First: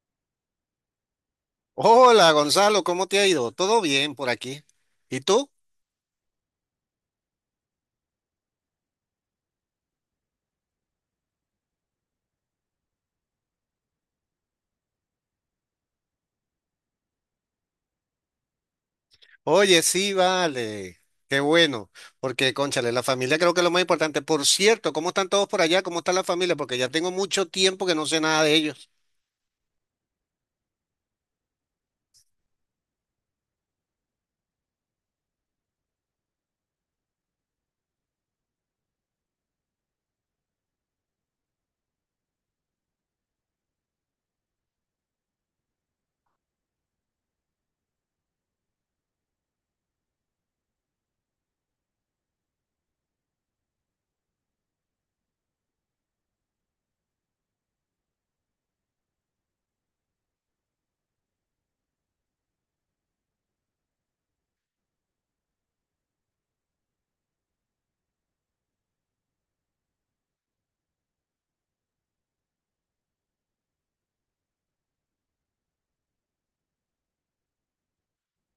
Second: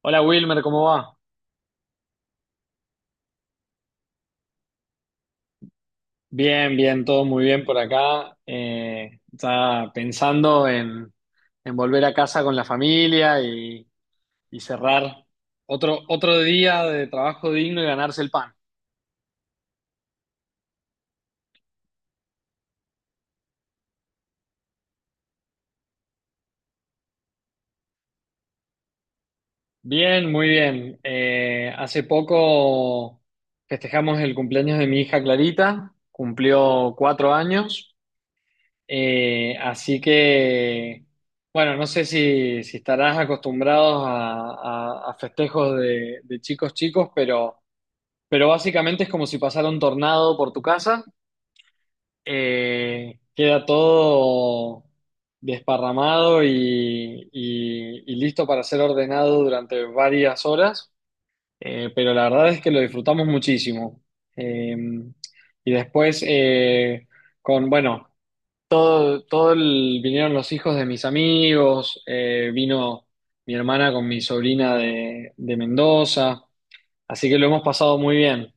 Hola Wilmer, ¿cómo va? Hola Gonzalo, ¿cómo te ha ido? ¿Todo bien por aquí? ¿Y tú? Bien, bien, todo muy bien por acá. Ya pensando en, volver a casa con la familia y cerrar otro día de trabajo digno y ganarse el pan. Oye, sí, vale. Qué bueno, porque cónchale, la familia creo que es lo más importante. Por cierto, ¿cómo están todos por allá? ¿Cómo está la familia? Porque ya tengo mucho tiempo que no sé nada de ellos. Bien, muy bien. Hace poco festejamos el cumpleaños de mi hija Clarita, cumplió 4 años. Así que, bueno, no sé si estarás acostumbrados a, a festejos de chicos chicos, pero básicamente es como si pasara un tornado por tu casa. Queda todo desparramado y listo para ser ordenado durante varias horas. Pero la verdad es que lo disfrutamos muchísimo. Eh, y después, con, bueno. Vinieron los hijos de mis amigos, vino mi hermana con mi sobrina de Mendoza, así que lo hemos pasado muy bien.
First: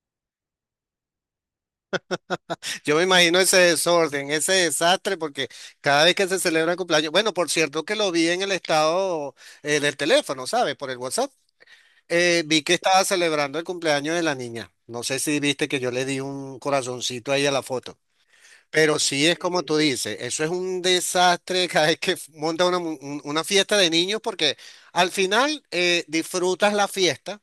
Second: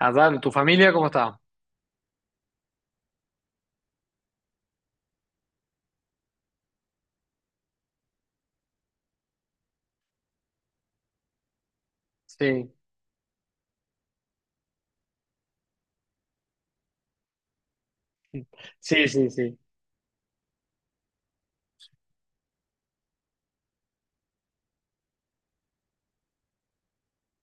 Adán, ¿tu familia cómo está? Yo me imagino ese desorden, ese desastre, porque cada vez que se celebra el cumpleaños, bueno, por cierto que lo vi en el estado del teléfono, ¿sabes? Por el WhatsApp. Vi Sí, que estaba celebrando el cumpleaños de la niña. No sé si viste que yo le di un corazoncito ahí a la foto. Pero sí, sí sí, es sí, como tú dices, eso es un desastre cada vez que monta una fiesta de niños porque al final disfrutas la fiesta,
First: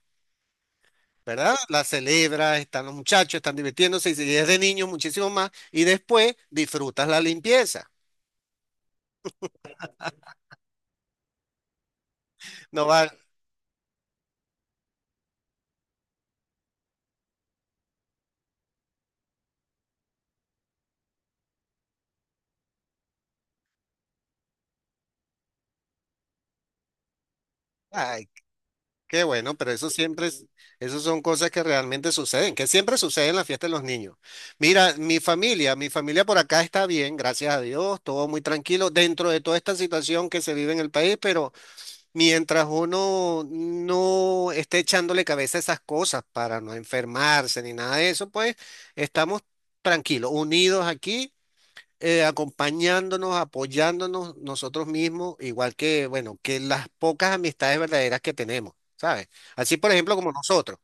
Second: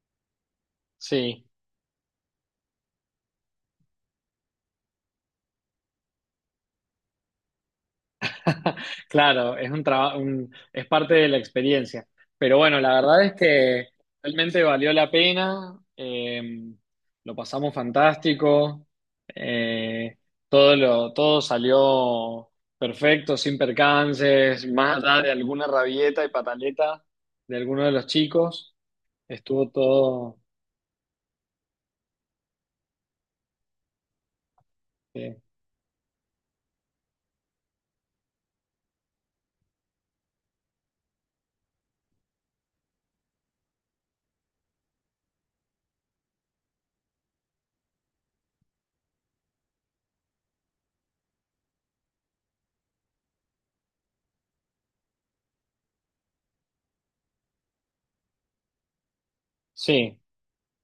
sí. ¿verdad? La celebras, están los muchachos, están divirtiéndose y si es de niños muchísimo más y después disfrutas la limpieza. Claro, es un trabajo, es parte de la experiencia. Pero bueno, No la va, verdad es que realmente valió la pena, lo pasamos fantástico. eh, Todo salió perfecto, sin percances, más allá de alguna rabieta y pataleta de alguno de los ay, chicos. qué bueno, Estuvo pero eso siempre todo, es, eso son cosas que realmente suceden, que siempre suceden en la fiesta de los niños. Mira, eh, mi familia por acá está bien, gracias a Dios, todo muy tranquilo dentro de toda esta situación que se vive en el país, pero... Mientras uno no esté echándole cabeza a esas cosas para no enfermarse ni nada de eso, pues estamos tranquilos, unidos aquí, acompañándonos, apoyándonos nosotros mismos, igual que, bueno, que las pocas amistades verdaderas que tenemos, ¿sabes? Así, por ejemplo, sí. como nosotros.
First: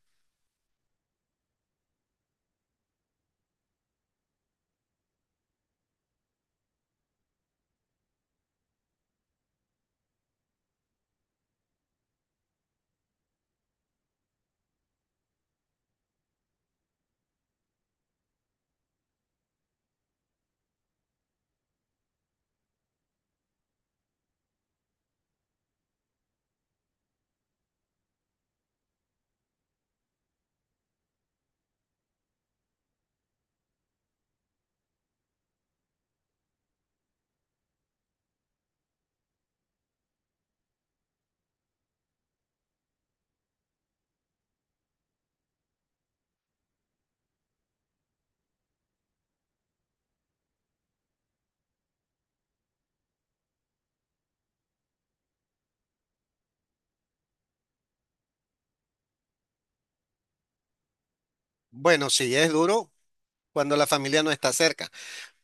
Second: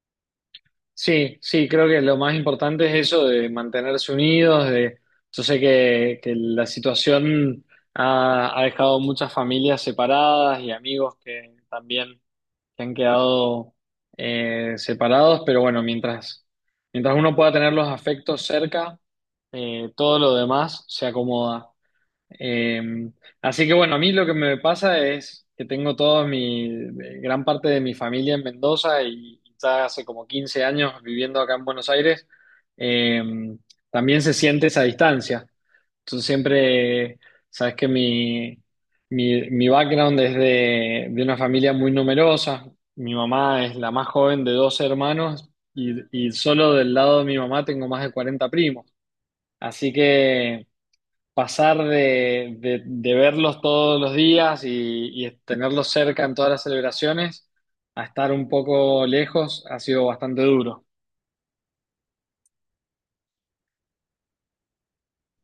Sí, sí, creo que lo más importante es eso de mantenerse unidos. De Yo sé que la situación ha dejado muchas familias separadas y amigos que también que han quedado separados, pero bueno, mientras uno pueda tener los afectos cerca. Todo lo demás se acomoda. Eh, Así que bueno, a mí lo que me pasa es que tengo gran parte de mi familia en Mendoza y ya hace como 15 años viviendo acá en Buenos Aires. eh, También se siente esa distancia. Entonces siempre, sabes que mi background es de una familia muy numerosa. Mi mamá es la más joven de dos hermanos y, y solo del lado de mi mamá tengo más de 40 primos. Así que pasar de verlos todos los días y tenerlos cerca en todas las celebraciones a estar un poco lejos ha sido bastante duro. Bueno, sí, es duro cuando la familia no está cerca.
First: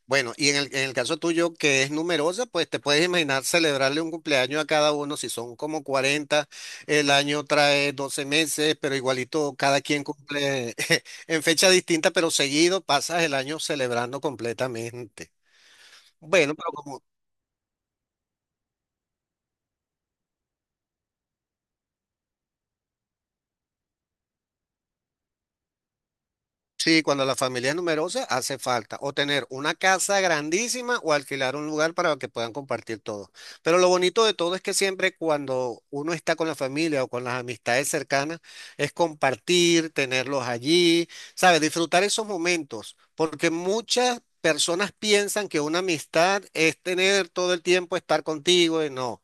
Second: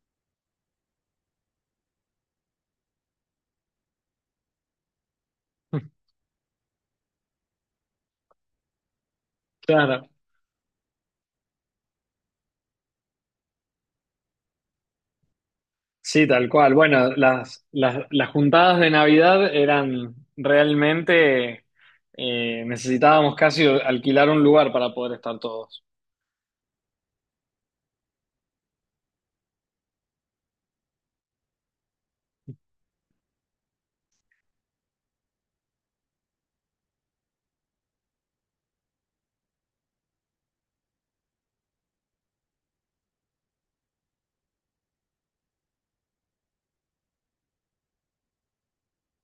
Bueno, y en el caso tuyo, que es numerosa, pues te puedes imaginar celebrarle un cumpleaños a cada uno. Si son como 40. El año trae 12 meses, pero igualito cada quien Claro, cumple en fecha distinta, pero seguido pasas el año celebrando completamente. sí, tal Bueno, pero cual. como, Bueno, las juntadas de Navidad eran realmente. Necesitábamos casi alquilar un lugar para poder estar todos. Sí, cuando la familia es numerosa, hace falta o tener una casa grandísima o alquilar un lugar para que puedan compartir todo. Pero lo bonito de todo es que siempre cuando uno está con la familia o con las amistades cercanas, es compartir, tenerlos allí, ¿sabes? Disfrutar esos momentos, porque muchas personas piensan que una amistad es tener todo el tiempo estar contigo y no.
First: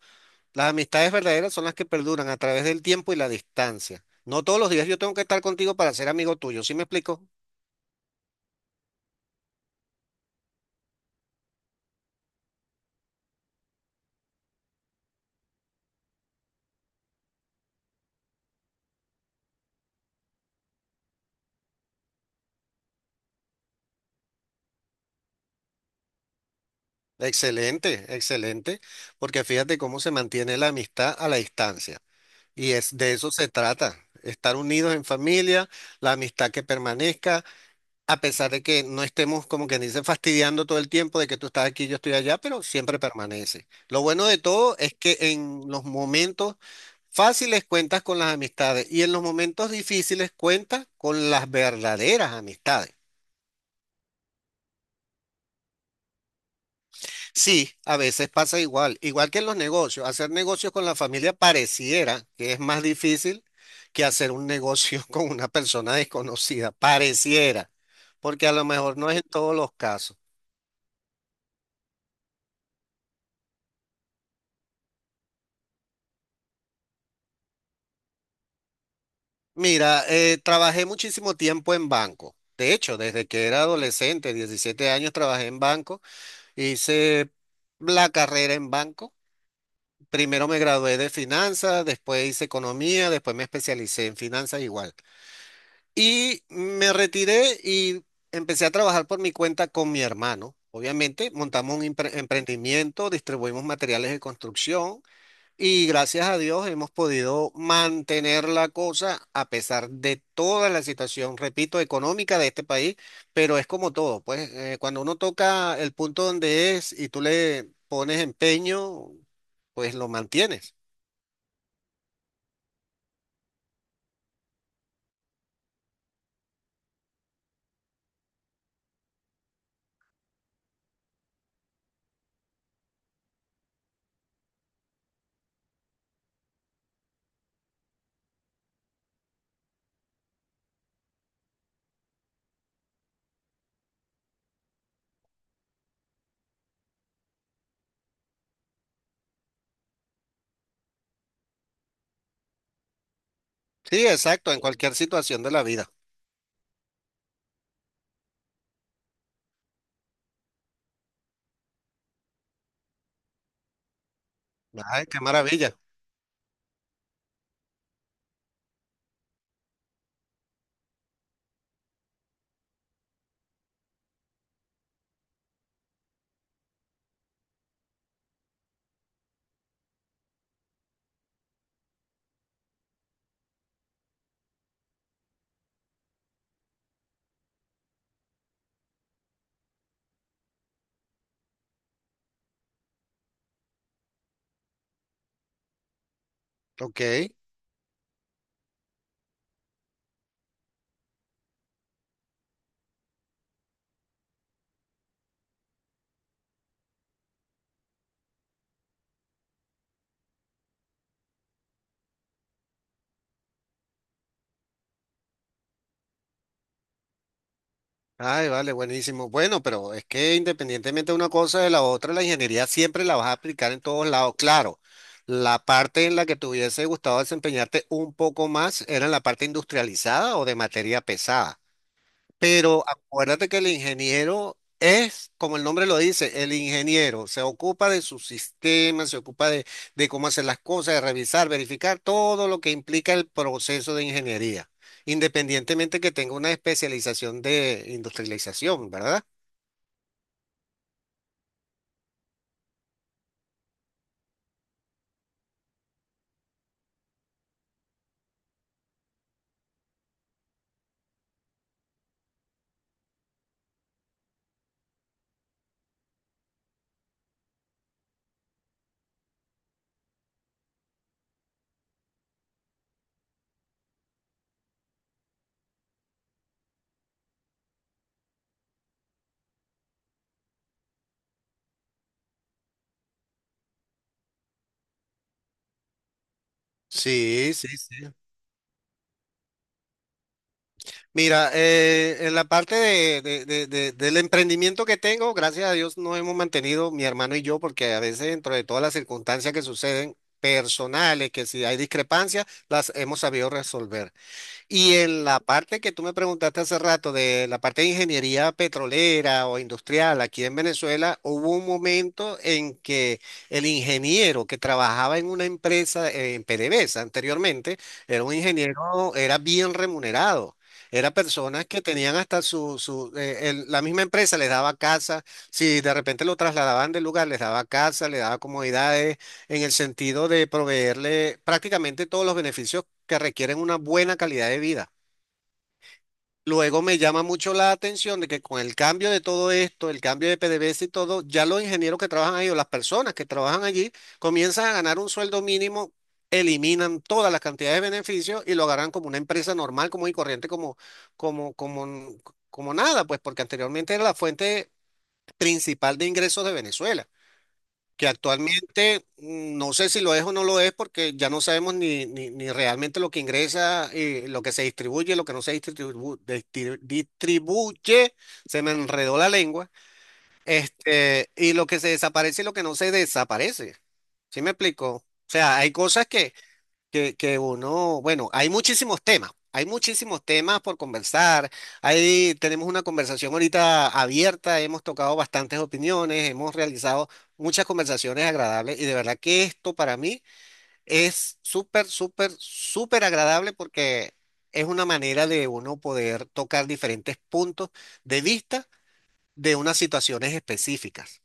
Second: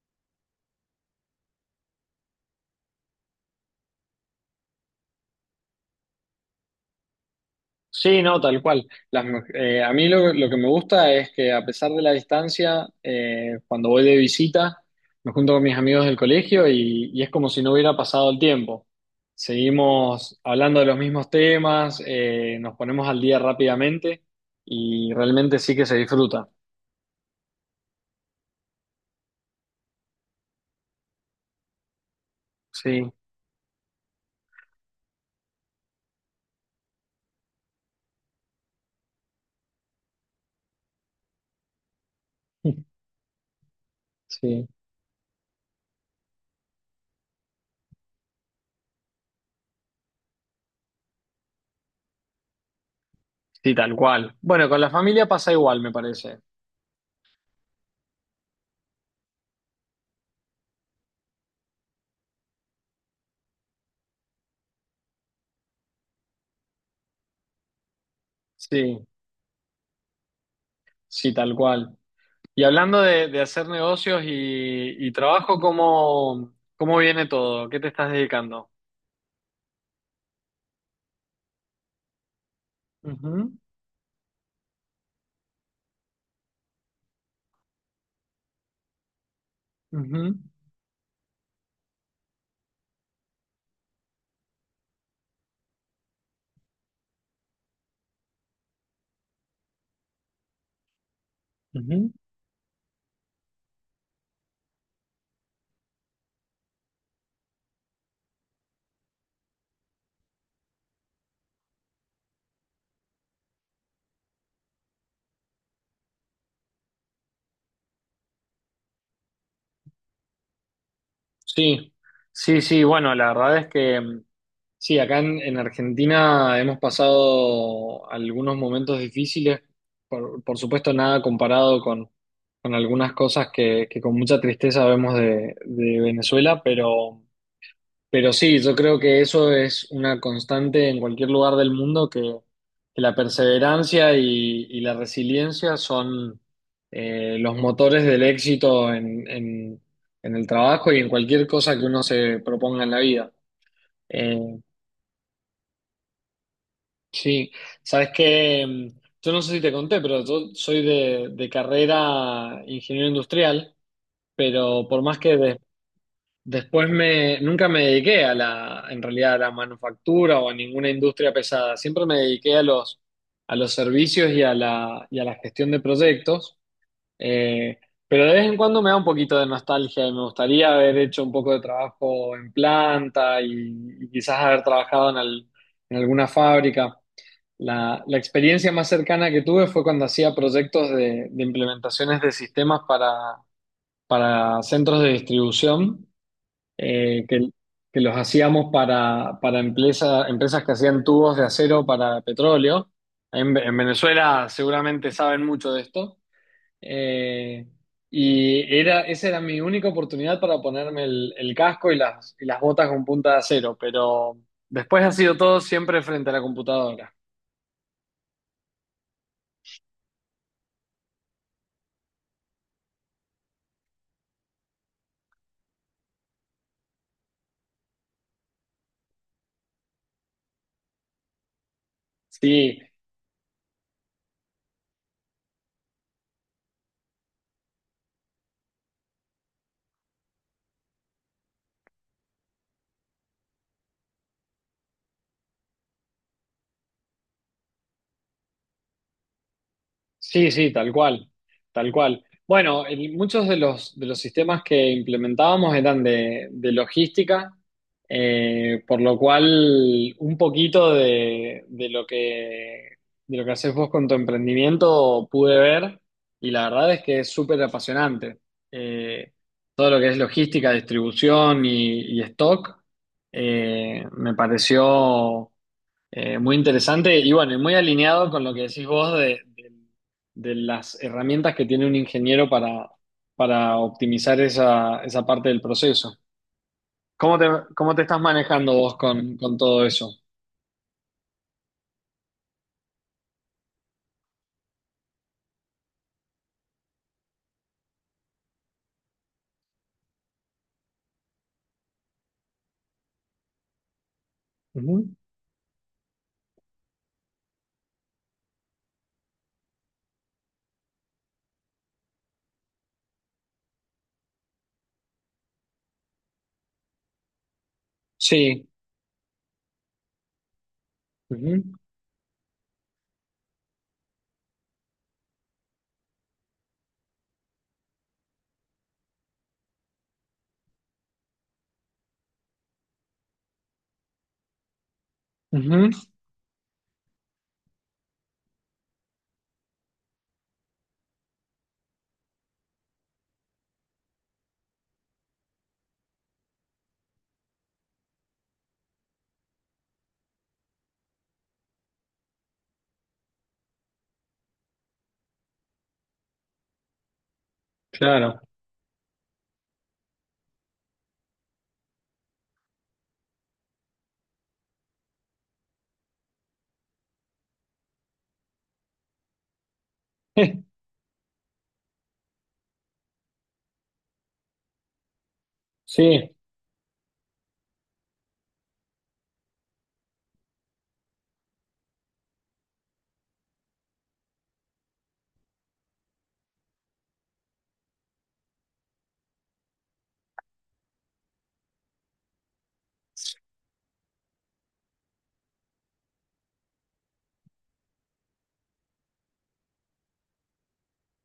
Las amistades verdaderas son las que perduran a través del tiempo y la distancia. No todos los días yo tengo que estar contigo para ser amigo tuyo, ¿sí me explico? Sí, no, tal cual. A mí lo que me gusta es que a pesar de la distancia, cuando voy de visita, me junto con mis amigos del colegio y es como si no hubiera pasado el tiempo. Seguimos hablando de los mismos temas, nos ponemos al día rápidamente y realmente sí que se disfruta. Excelente, excelente, porque fíjate cómo se mantiene la amistad a la distancia. Y es Sí, de eso se trata, estar unidos en familia, la amistad que permanezca, a pesar de que no estemos como que dice fastidiando todo el tiempo de que tú estás aquí, yo estoy allá, pero siempre permanece. Lo bueno de sí, todo es que en los momentos fáciles cuentas con las amistades y en los momentos difíciles cuentas con las verdaderas amistades. sí, tal cual. Bueno, con la familia pasa igual, me parece. Sí, a veces pasa igual, igual que en los negocios. Hacer negocios con la familia pareciera que es más difícil que hacer un negocio con una persona desconocida, pareciera, porque a lo mejor Sí, no es en todos los casos. sí, tal cual. Y hablando de hacer negocios y trabajo, cómo viene todo? ¿Qué te estás dedicando? Mira, trabajé muchísimo tiempo en banco. De hecho, desde que Ujú, era adolescente, 17 años, trabajé en banco, hice la carrera en banco. ujú, Primero me gradué de finanzas, después hice economía, después me especialicé en finanzas igual. Y me retiré y empecé a trabajar por mi cuenta con mi hermano. Obviamente, montamos un ujú. Emprendimiento, distribuimos materiales de construcción y gracias a Dios hemos podido mantener la cosa a pesar de toda la situación, repito, económica de este país, pero es como todo, pues cuando uno toca el punto donde es y tú le pones empeño, pues lo mantienes. Sí, sí, sí, bueno, la verdad es que sí, acá en Argentina hemos pasado algunos momentos difíciles, por supuesto nada comparado con algunas cosas que con mucha tristeza vemos de Venezuela, pero… Pero sí, yo creo que eso es una constante en cualquier lugar del mundo, que la perseverancia y la resiliencia son los motores del éxito en el trabajo y en cualquier cosa que uno se proponga en la vida. Sí, exacto, Eh, en cualquier situación de la vida. sí, sabes que yo no sé si te conté, pero yo soy de carrera ingeniero industrial, pero por Ay, más qué que des- maravilla. Después nunca me dediqué a en realidad a la manufactura o a ninguna industria pesada. Siempre me dediqué a los servicios y y a la gestión de proyectos. Eh, pero de vez en cuando me da un poquito de nostalgia y me gustaría haber hecho un poco de trabajo en planta y quizás haber trabajado en alguna fábrica. La experiencia más cercana que tuve fue cuando hacía proyectos de implementaciones de sistemas para centros de distribución. Ok. eh, que, que los hacíamos para empresas que hacían tubos de acero para petróleo. En Venezuela seguramente saben mucho de esto. Eh, Esa era mi única oportunidad para ponerme el casco y las botas con punta de acero, pero después ha sido todo siempre frente a la computadora. Ay, vale, buenísimo. Bueno, pero es que independientemente de una cosa de la otra, la ingeniería siempre la vas a aplicar en todos lados. Claro, la parte en la que te hubiese gustado desempeñarte un poco más era en la parte industrializada o de materia pesada. Sí, Pero acuérdate que el ingeniero es, como el nombre lo dice, el ingeniero. Se ocupa de su sistema, se ocupa de cómo hacer las cosas, de revisar, verificar todo lo que implica el proceso de ingeniería, independientemente que tenga una especialización de industrialización, ¿verdad? sí, sí, tal cual, tal cual. Bueno, muchos de de los sistemas que implementábamos eran de logística, por lo cual un poquito de lo que haces vos con tu emprendimiento pude ver y la verdad es que es súper apasionante. Eh, Todo lo que es logística, distribución y stock me pareció muy interesante y bueno, y muy alineado con lo que decís vos de las herramientas que tiene un ingeniero para optimizar esa parte del proceso. ¿Cómo te, Sí, sí, Cómo sí. te estás manejando vos con todo eso? Mira, en la parte del emprendimiento que tengo, gracias a Dios nos hemos mantenido mi hermano y yo, porque a veces dentro de todas las circunstancias que suceden personales, que si hay discrepancias, las hemos sabido resolver. Y Ujú. en la parte que tú me preguntaste hace rato, de la parte de ingeniería petrolera o industrial, aquí en Venezuela hubo un momento en que el ingeniero que trabajaba en una empresa, en PDVSA anteriormente, era un Sí. ingeniero, era bien remunerado. Era personas Ujú. que tenían hasta la misma empresa les daba casa, si de repente lo trasladaban del lugar, les daba casa, les daba comodidades en el sentido de proveerle prácticamente todos los beneficios que requieren una buena calidad de vida. Ujú. Luego me llama mucho la atención de que con el cambio de todo esto, el cambio de PDVSA y todo, ya los ingenieros que trabajan ahí o las personas que trabajan allí comienzan a ganar un sueldo mínimo, eliminan todas las cantidades de beneficios y lo agarran como una empresa normal, como y corriente, como, como, como nada, pues porque anteriormente era la fuente principal de ingresos de Venezuela que Claro. actualmente mm, no sé si lo es o no lo es porque ya no sabemos ni realmente lo que ingresa, lo que se distribuye, lo que no se distribuye, se me enredó la lengua, este, y lo que se desaparece y lo que no se desaparece. ¿Sí me explico? O sea, hay cosas que, Sí. Que uno, bueno, hay muchísimos temas por conversar. Ahí tenemos una conversación ahorita abierta, hemos tocado bastantes opiniones, hemos realizado muchas conversaciones agradables y de verdad que esto para mí es súper, súper, súper agradable porque es una manera de uno poder tocar diferentes puntos de vista de unas situaciones específicas.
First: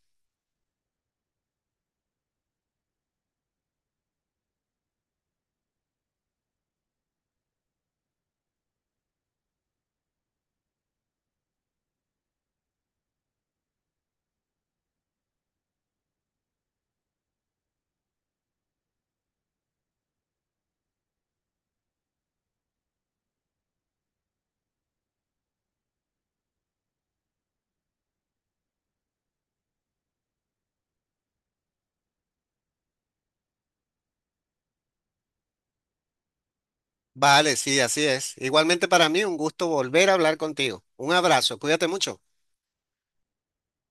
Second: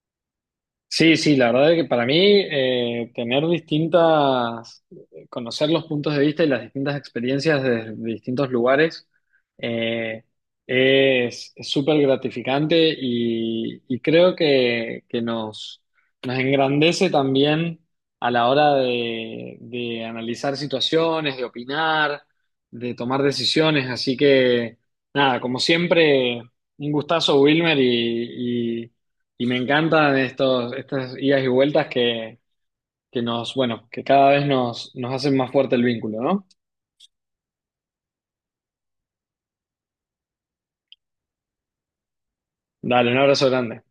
Sí, sí, la verdad es que para mí conocer los puntos de vista y las distintas experiencias de distintos lugares eh, es súper gratificante y creo que nos engrandece también a la hora de analizar situaciones, de opinar, de tomar decisiones. Así que, nada, como siempre, un gustazo, Wilmer, y me encantan estas idas y vueltas que bueno, que cada vez nos hacen más fuerte el vínculo, ¿no? Vale, sí, así es. Igualmente para mí un gusto volver a hablar contigo. Un abrazo, cuídate mucho. Dale, un abrazo grande.